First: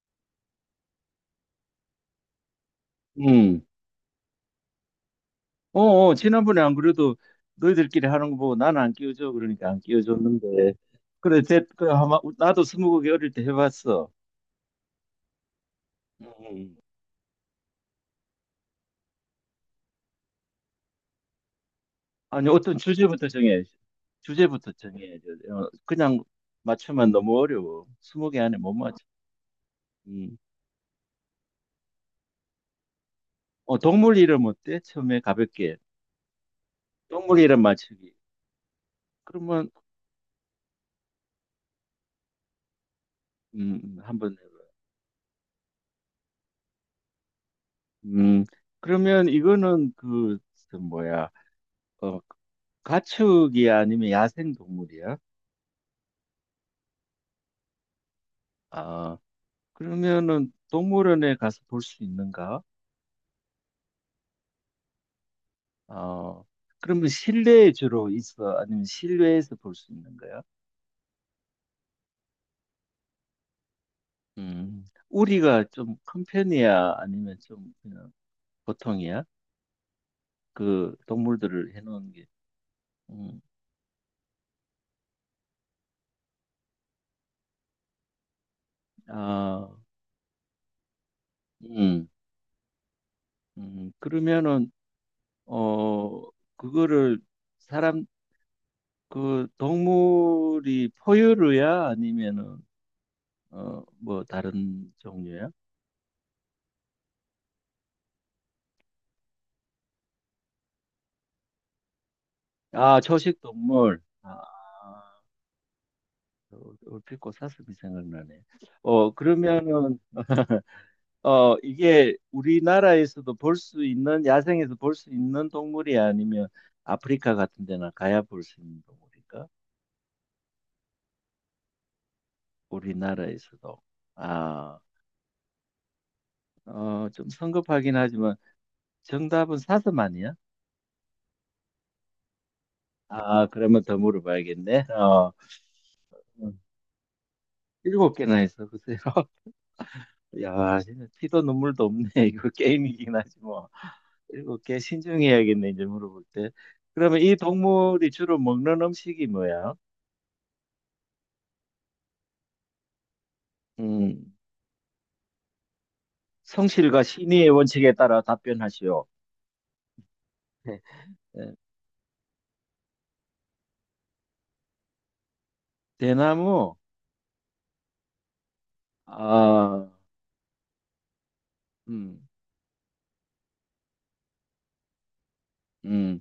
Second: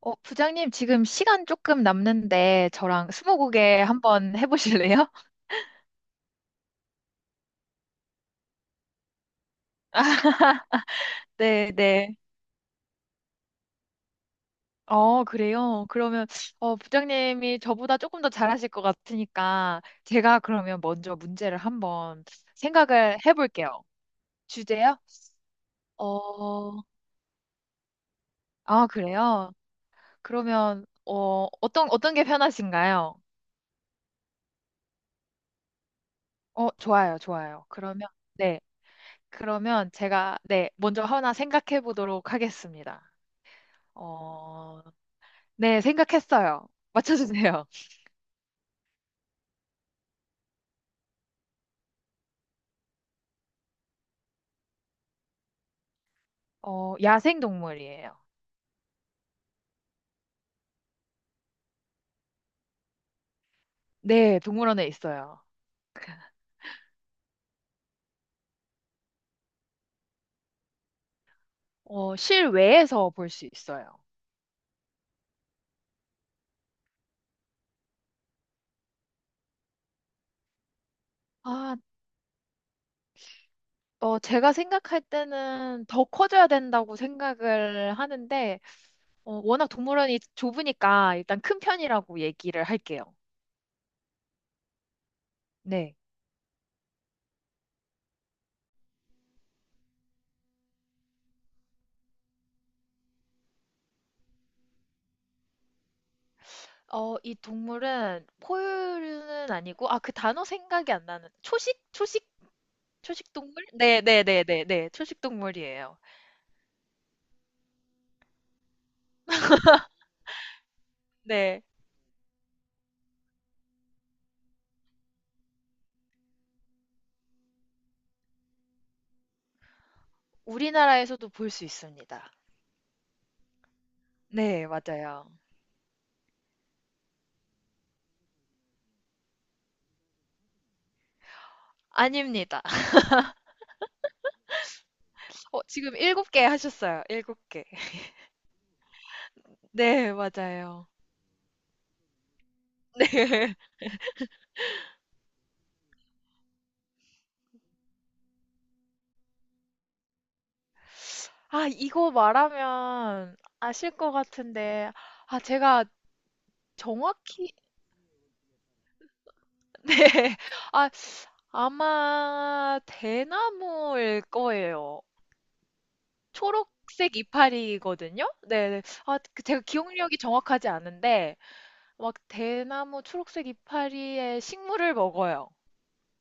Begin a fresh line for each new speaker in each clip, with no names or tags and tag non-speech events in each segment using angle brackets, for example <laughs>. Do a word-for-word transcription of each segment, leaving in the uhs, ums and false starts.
어, 부장님, 지금 시간 조금 남는데, 저랑
응.
스무고개 한번 해보실래요? <laughs>
어, 어, 지난번에 안 그래도 너희들끼리 하는 거 보고 나는 안 끼워줘. 그러니까 안 끼워줬는데. 그래, 됐,
네,
그,
네.
아마, 나도 스무고개 어릴 때 해봤어.
어, 그래요? 그러면,
음.
어, 부장님이 저보다 조금 더 잘하실 것 같으니까, 제가 그러면 먼저 문제를 한번
아니, 어떤
생각을
주제부터 정해.
해볼게요.
주제부터
주제요?
정해. 어, 그냥
어,
맞추면 너무 어려워. 스무개 안에 못
아,
맞춰.
그래요?
음.
그러면, 어, 어떤, 어떤 게 편하신가요?
어, 동물 이름 어때? 처음에 가볍게.
어, 좋아요,
동물 이름
좋아요. 그러면,
맞추기.
네.
그러면,
그러면 제가, 네, 먼저 하나 생각해 보도록 하겠습니다.
음, 음, 한번 해봐.
어, 네, 생각했어요. 맞춰주세요. <laughs>
음, 그러면 이거는 그, 저 뭐야. 어, 가축이 아니면 야생 동물이야?
어, 야생 동물이에요.
아, 그러면은 동물원에 가서 볼 수 있는가?
네, 동물원에 있어요.
어, 그러면 실내에 주로 있어? 아니면 실외에서 볼 수 있는 거야?
어, 실외에서 볼 수 있어요.
음, 우리가 좀 큰 편이야? 아니면 좀 그냥 보통이야? 그 동물들을
아,
해놓은 게. 음,
어, 제가 생각할 때는 더 커져야 된다고 생각을 하는데, 어, 워낙
아,
동물원이 좁으니까 일단 큰
음,
편이라고 얘기를 할게요.
음, 그러면은,
네.
어, 그거를 사람, 그 동물이 포유류야? 아니면은 어, 뭐 다른 종류야?
어, 이 동물은 포유류는 아니고, 아, 그 단어 생각이 안 나는, 초식? 초식?
아,
초식
초식
동물? 네,
동물.
네,
아,
네, 네, 네, 초식 동물이에요.
어, 얼핏 고사슴이 생각나네. 어, 그러면은 어,
네.
이게 우리나라에서도 볼 수 있는 야생에서 볼 수 있는 동물이 아니면 아프리카 같은 데나 가야 볼 수 있는 동물인가?
우리나라에서도 볼 수 있습니다.
우리나라에서도.
네,
아,
맞아요.
어, 좀 성급하긴 하지만 정답은 사슴 아니야?
아닙니다. <laughs>
아, 그러면 더 물어봐야겠네. 어,
어, 지금 일곱 개
음,
하셨어요. 일곱 개.
일곱 개나 했어, 글쎄요.
네,
야,
맞아요.
진짜 피도 눈물도 없네. <laughs> 이거 게임이긴 하지
네. <laughs>
뭐. 이거 꽤 신중해야겠네, 이제 물어볼 때. 그러면 이 동물이 주로 먹는 음식이 뭐야?
아, 이거 말하면 아실 것
음,
같은데, 아, 제가
성실과 신의의
정확히,
원칙에 따라 답변하시오.
<laughs> 네.
네.
아,
예,
아마 대나무일 거예요.
대나무.
초록색 이파리거든요? 네. 네. 아, 그 제가
아,
기억력이 정확하지 않은데, 막
음,
대나무 초록색 이파리의 식물을 먹어요.
음.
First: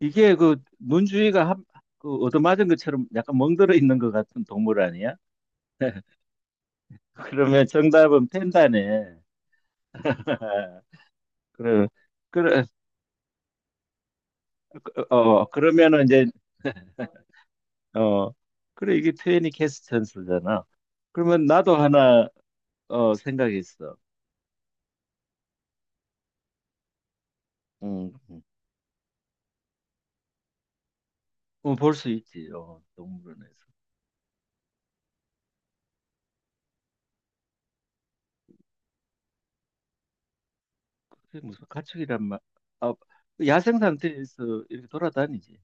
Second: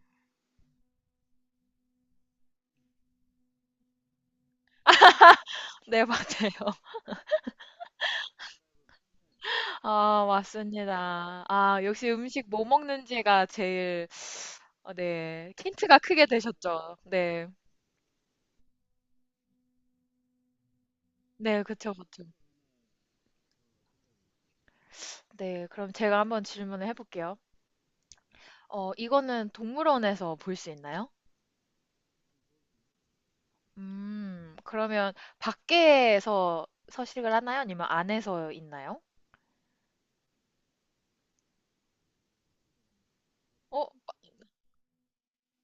이게 그 문주위가 한, 그 얻어맞은 것처럼 약간 멍들어 있는 것 같은 동물 아니야?
네, <laughs>
<laughs>
맞아요.
그러면 정답은 펜다네.
아,
<laughs>
맞습니다. 아,
그래,
역시 음식
그래,
뭐 먹는지가 제일, 어,
어,
네, 힌트가
그러면은 이제
크게 되셨죠. 네.
어, 그래, 이게 표현이 캐스천스잖아. 그러면
네,
나도
그쵸, 그쵸.
하나, 어, 생각했어.
네, 그럼 제가 한번 질문을 해볼게요.
음, 음.
어, 이거는 동물원에서 볼 수 있나요?
어, 볼 수 있지, 어, 동물원에서.
음, 그러면 밖에서 서식을 하나요? 아니면 안에서 있나요?
그게 무슨 가축이란 말, 아, 야생
어,
상태에서 이렇게 돌아다니지.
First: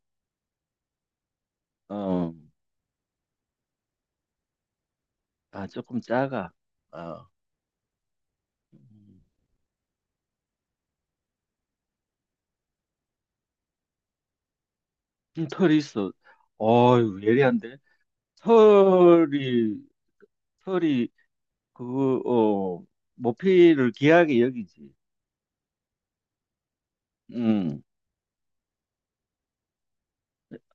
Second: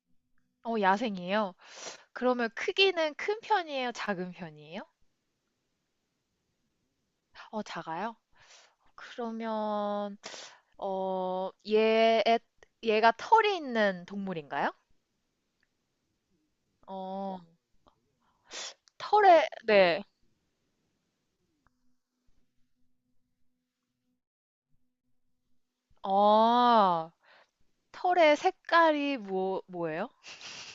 어, 야생이에요.
어,
그러면 크기는 큰 편이에요? 작은 편이에요?
아, 조금 작아. 어,
어, 작아요?
음.
그러면 어, 얘, 얘가 털이 있는 동물인가요?
음, 털이 있어. 어유
어,
예리한데?
털의,
털이,
네.
털이, 그거, 어, 모피를 귀하게 여기지.
어,
음,
털의 색깔이 뭐, 뭐예요?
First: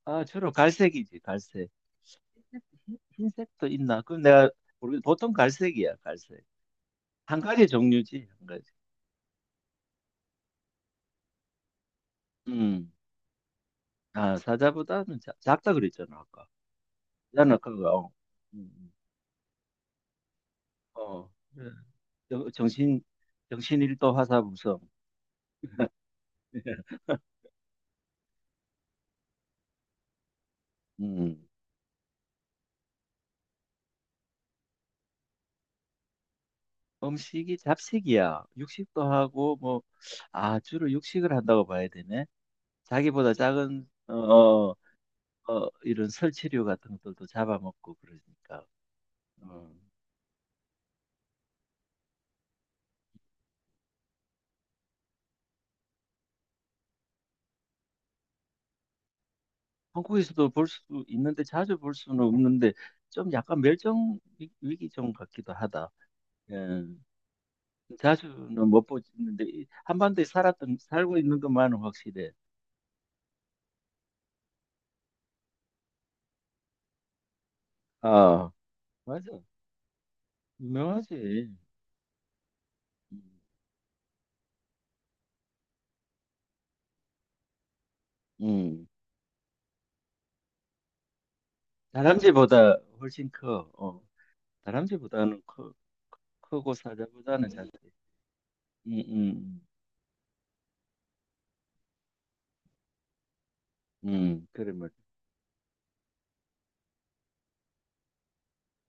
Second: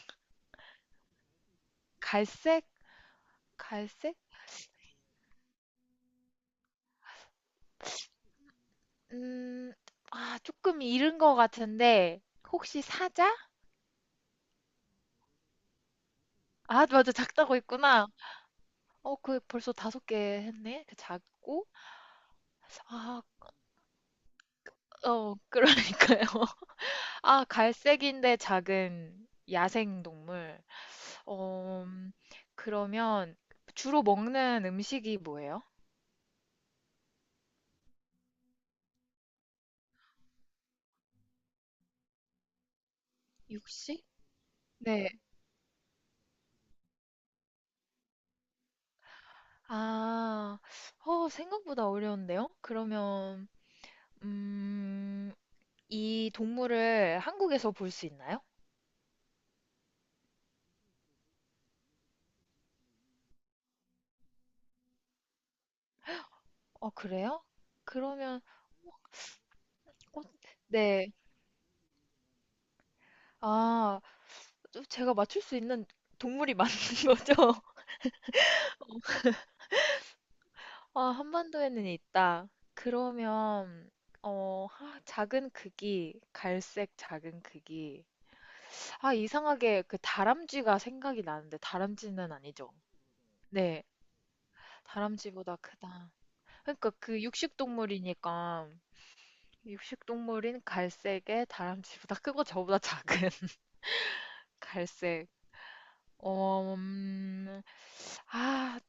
아, 주로 갈색이지, 갈색.
갈색?
흰- 색도 있나?
갈색?
그럼 내가 모르겠 보통 갈색이야, 갈색. 한 가지 종류지, 한 가지.
음, 아, 조금 이른 것 같은데, 혹시
음.
사자?
아, 사자보다는 작, 작다 그랬잖아, 아까.
아, 맞아, 작다고
나는 그거.
했구나.
어. 음, 음.
어, 그 벌써 다섯 개 했네? 그
어.
작고?
그래. 정- 정신,
아,
정신일도 화사무성.
어, 그러니까요. <laughs>
<laughs>
아, 갈색인데 작은 야생 동물.
음.
어, 음, 그러면 주로 먹는 음식이 뭐예요?
음식이 잡식이야. 육식도 하고, 뭐, 아, 주로 육식을 한다고 봐야 되네. 자기보다 작은,
육식?
어, 어,
네.
어, 이런 설치류 같은 것들도 잡아먹고 그러니까. 어.
아, 어, 생각보다 어려운데요? 그러면, 음, 이 동물을 한국에서 볼 수 있나요?
한국에서도 볼 수 있는데 자주 볼 수는 없는데 좀 약간 멸종 위- 위기종 같기도 하다. 예.
어, 그래요? 그러면,
자주는 못 보는데 이
어,
한반도에 살았던
네.
살고 있는 것만은 확실해.
아, 좀 제가 맞출 수 있는 동물이 <laughs> 맞는 거죠?
아, 맞아.
아,
유명하지.
한반도에는 있다.
음.
그러면, 어, 하- 작은 크기, 갈색 작은 크기.
음.
아, 이상하게 그 다람쥐가 생각이 나는데 다람쥐는 아니죠.
다람쥐보다 훨씬 커.
네,
어. 다람쥐보다는
다람쥐보다
커,
크다.
크고
그러니까 그
사자보다는 작지.
육식동물이니까
음, 음,
육식동물인 갈색에 다람쥐보다 크고 저보다 작은 <laughs>
음. 음, 그래 뭐
갈색. 어, 음, 아,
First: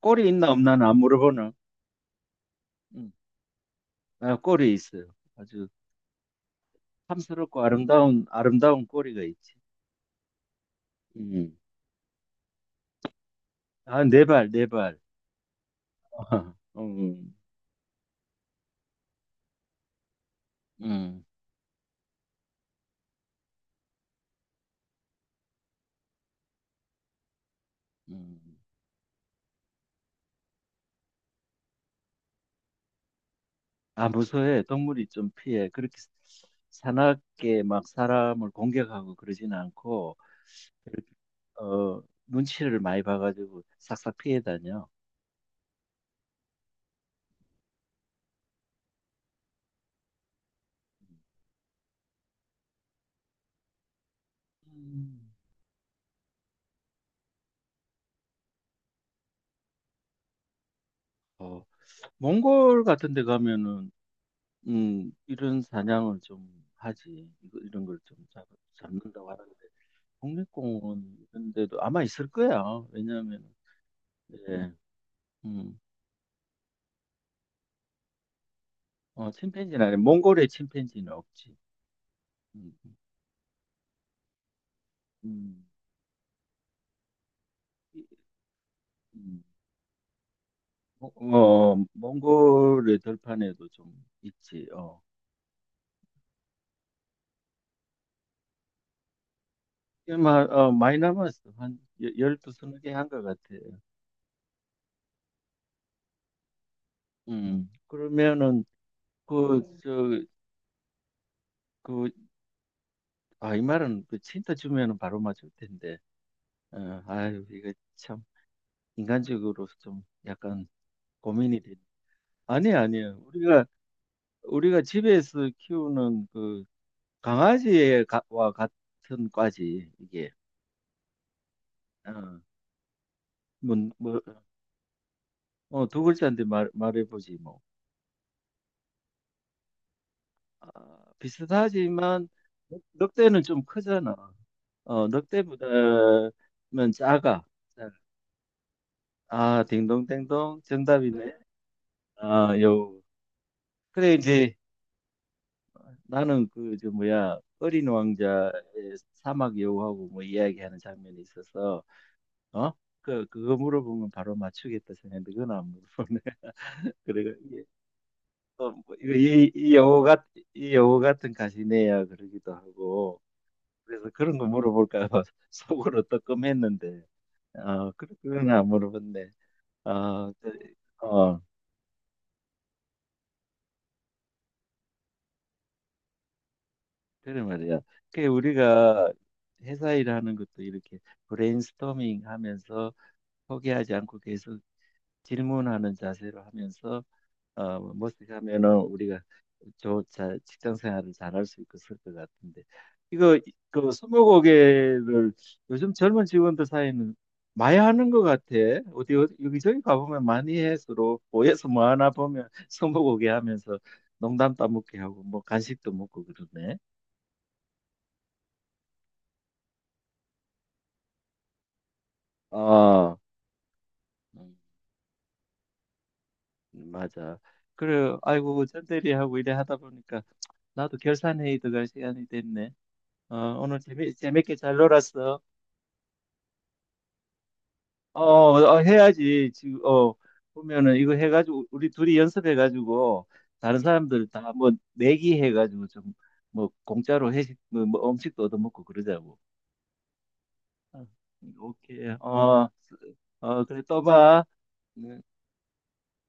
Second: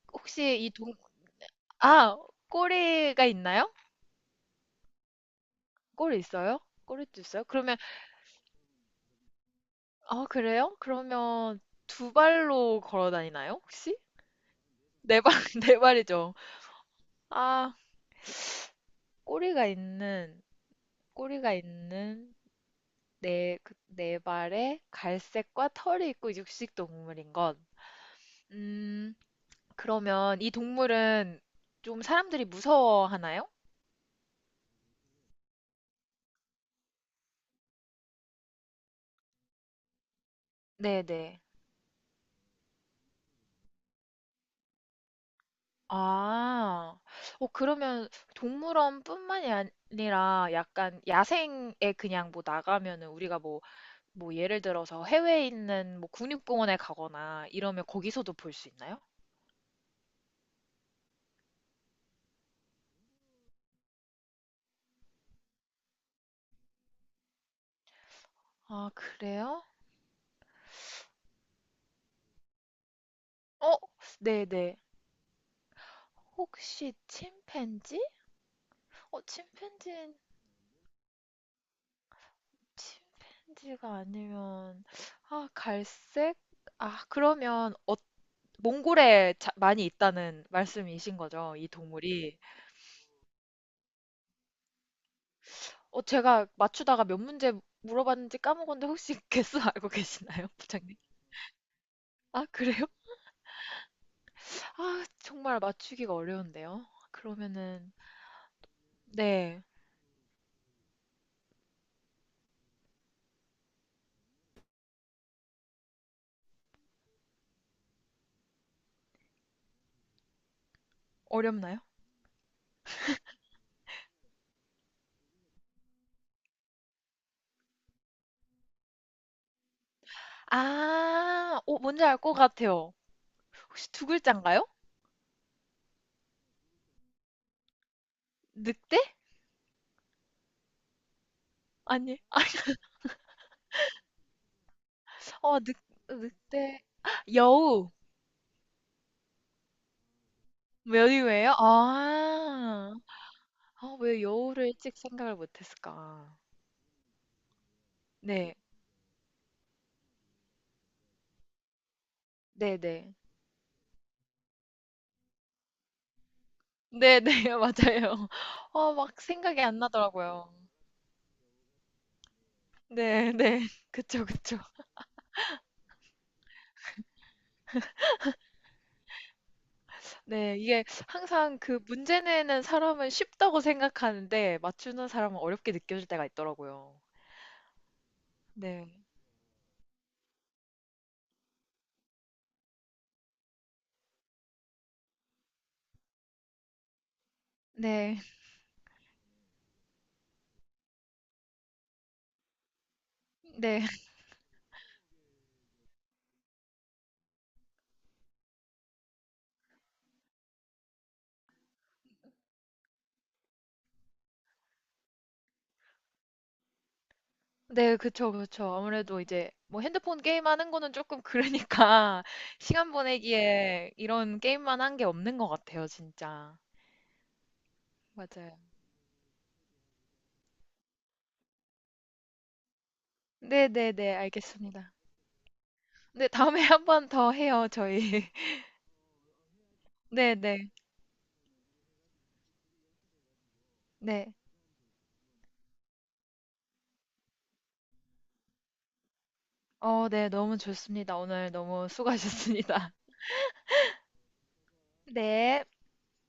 꼬리 있나
혹시 이
없나는
동,
안 물어보나.
아,
음.
꼬리가 있나요?
아, 꼬리 있어요. 아주
꼬리 있어요? 꼬리도 있어요?
탐스럽고
그러면,
아름다운 아름다운 꼬리가 있지.
아, 그래요?
음.
그러면 두 발로 걸어 다니나요, 혹시?
아, 네 발, 네 발.
네 발, <laughs> 네 발이죠.
<laughs> 음,
아, 꼬리가 있는
음,
꼬리가 있는 네, 그, 네 발에 갈색과 털이 있고 육식 동물인 것.
음.
음, 그러면 이 동물은 좀 사람들이 무서워하나요?
아, 무서워해. 동물이 좀 피해. 그렇게 사납게 막 사람을 공격하고 그러진 않고,
네네.
어, 눈치를 많이 봐가지고 싹싹 피해 다녀.
아, 어, 그러면 동물원뿐만이 아니라 약간 야생에 그냥 뭐 나가면은 우리가 뭐, 뭐 예를 들어서
음.
해외에 있는 뭐 국립공원에 가거나 이러면 거기서도 볼 수 있나요?
어, 몽골 같은 데 가면은, 음, 이런 사냥을 좀 하지. 이거, 이런 걸 좀
아,
잡는다고 하는데,
그래요?
국립공원 이런 데도 아마 있을 거야. 왜냐하면,
어,
예.
네네.
음.
혹시 침팬지? 어,
어, 침팬지는 아니,
침팬지,
몽골의 침팬지는 없지. 음,
침팬지가 아니면, 아,
음,
갈색? 아, 그러면, 어, 몽골에
음.
자- 많이 있다는
어,
말씀이신 거죠, 이
어,
동물이.
몽골의 들판에도 좀 있지. 어.
어, 제가 맞추다가 몇 문제 물어봤는지 까먹었는데 혹시 <laughs> 개수 알고
이 마,
계시나요,
어,
부장님?
많이 남았어. 한 여-
아,
열두 스무
그래요?
개 한 것 같아.
아, 정말 맞추기가 어려운데요.
음.
그러면은,
그러면은 그
네,
저 그 아 이 말은 그 친다 주면은 바로 맞을 텐데. 어, 아유 이거 참 인간적으로 좀 약간 고민이 돼.
어렵나요?
아니 아니야. 우리가 우리가 집에서 키우는 그 강아지와 같은 과지 이게.
아, 어, 뭔지 알 것
어,
같아요.
뭐,
혹시 두
뭐,
글자인가요?
어, 두 글자인데 말, 말해보지 뭐.
늑대?
아,
아니,
비슷하지만 늑- 늑대는 좀 크잖아. 어,
어, 늑,
늑대보다는
늑대, 아,
작아.
여우.
아 딩동댕동 정답이네.
메뉴예요?
아
아.
여우.
아,
그래
왜
이제
여우를 일찍 생각을 못 했을까?
나는 그 저 뭐야 어린
네.
왕자의 사막 여우하고 뭐 이야기하는 장면이 있어서 어?
네네.
그 그거 물어보면 바로 맞추겠다 생각했는데 그건 안 물어보네. <laughs>
네네.
그래.
<laughs> 맞아요.
어,
어
뭐 이거
막
이,
생각이
이
안
영어 같,
나더라고요.
이 영어 같은 가시네야 그러기도 하고,
네 네. <laughs>
그래서
그쵸,
그런 거
그쵸.
물어볼까 봐 <laughs> 속으로 뜨끔했는데 어, 그런 건안 물어봤네. 어,
네.
그-
이게
어,
항상 그 문제 내는 사람은 쉽다고 생각하는데 맞추는 사람은 어렵게 느껴질 때가 있더라고요.
그래 말이야. 그
네.
우리가 회사 일하는 것도 이렇게 브레인스토밍 하면서 포기하지 않고 계속 질문하는 자세로 하면서 어, 멋
네.
지게 하면은 우리가 저 자, 직장 생활을 잘할 수 있고 그럴 것 같은데 이거
네.
그 스무고개를 요즘 젊은 직원들 사이는 많이 하는 것 같아. 어디 어디- 여기저기 가보면 많이 해 서로 모여서 뭐 하나 보면 스무고개 하면서 농담 따먹기 하고 뭐 간식도 먹고 그러네.
네, 그쵸, 그쵸. 아무래도 이제 뭐 핸드폰 게임하는 거는 조금 그러니까 <laughs> 시간
아,
보내기에 이런
음,
게임만 한 게 없는 것 같아요, 진짜.
맞아. 그래,
맞아요.
아이고 전대리하고 이래 하다 보니까 나도 결산회의 들어갈 시간이 됐네. 어,
네,
오늘
네,
재미
네,
재밌게 잘
알겠습니다.
놀았어.
네, 다음에 <laughs> 한 번 더 해요, 저희.
어,
<laughs>
어, 해야지. 지금, 어,
네, 네,
보면은 이거 해가지고, 우리 둘이 연습해가지고, 다른 사람들
네.
다 뭐, 내기 해가지고 좀, 뭐, 공짜로 회식, 뭐, 뭐 음식도 얻어먹고 그러자고.
어, 네, 너무
어,
좋습니다. 오늘 너무
오케이. 어,
수고하셨습니다.
어, 그래, 또 봐.
<laughs>
네.
네.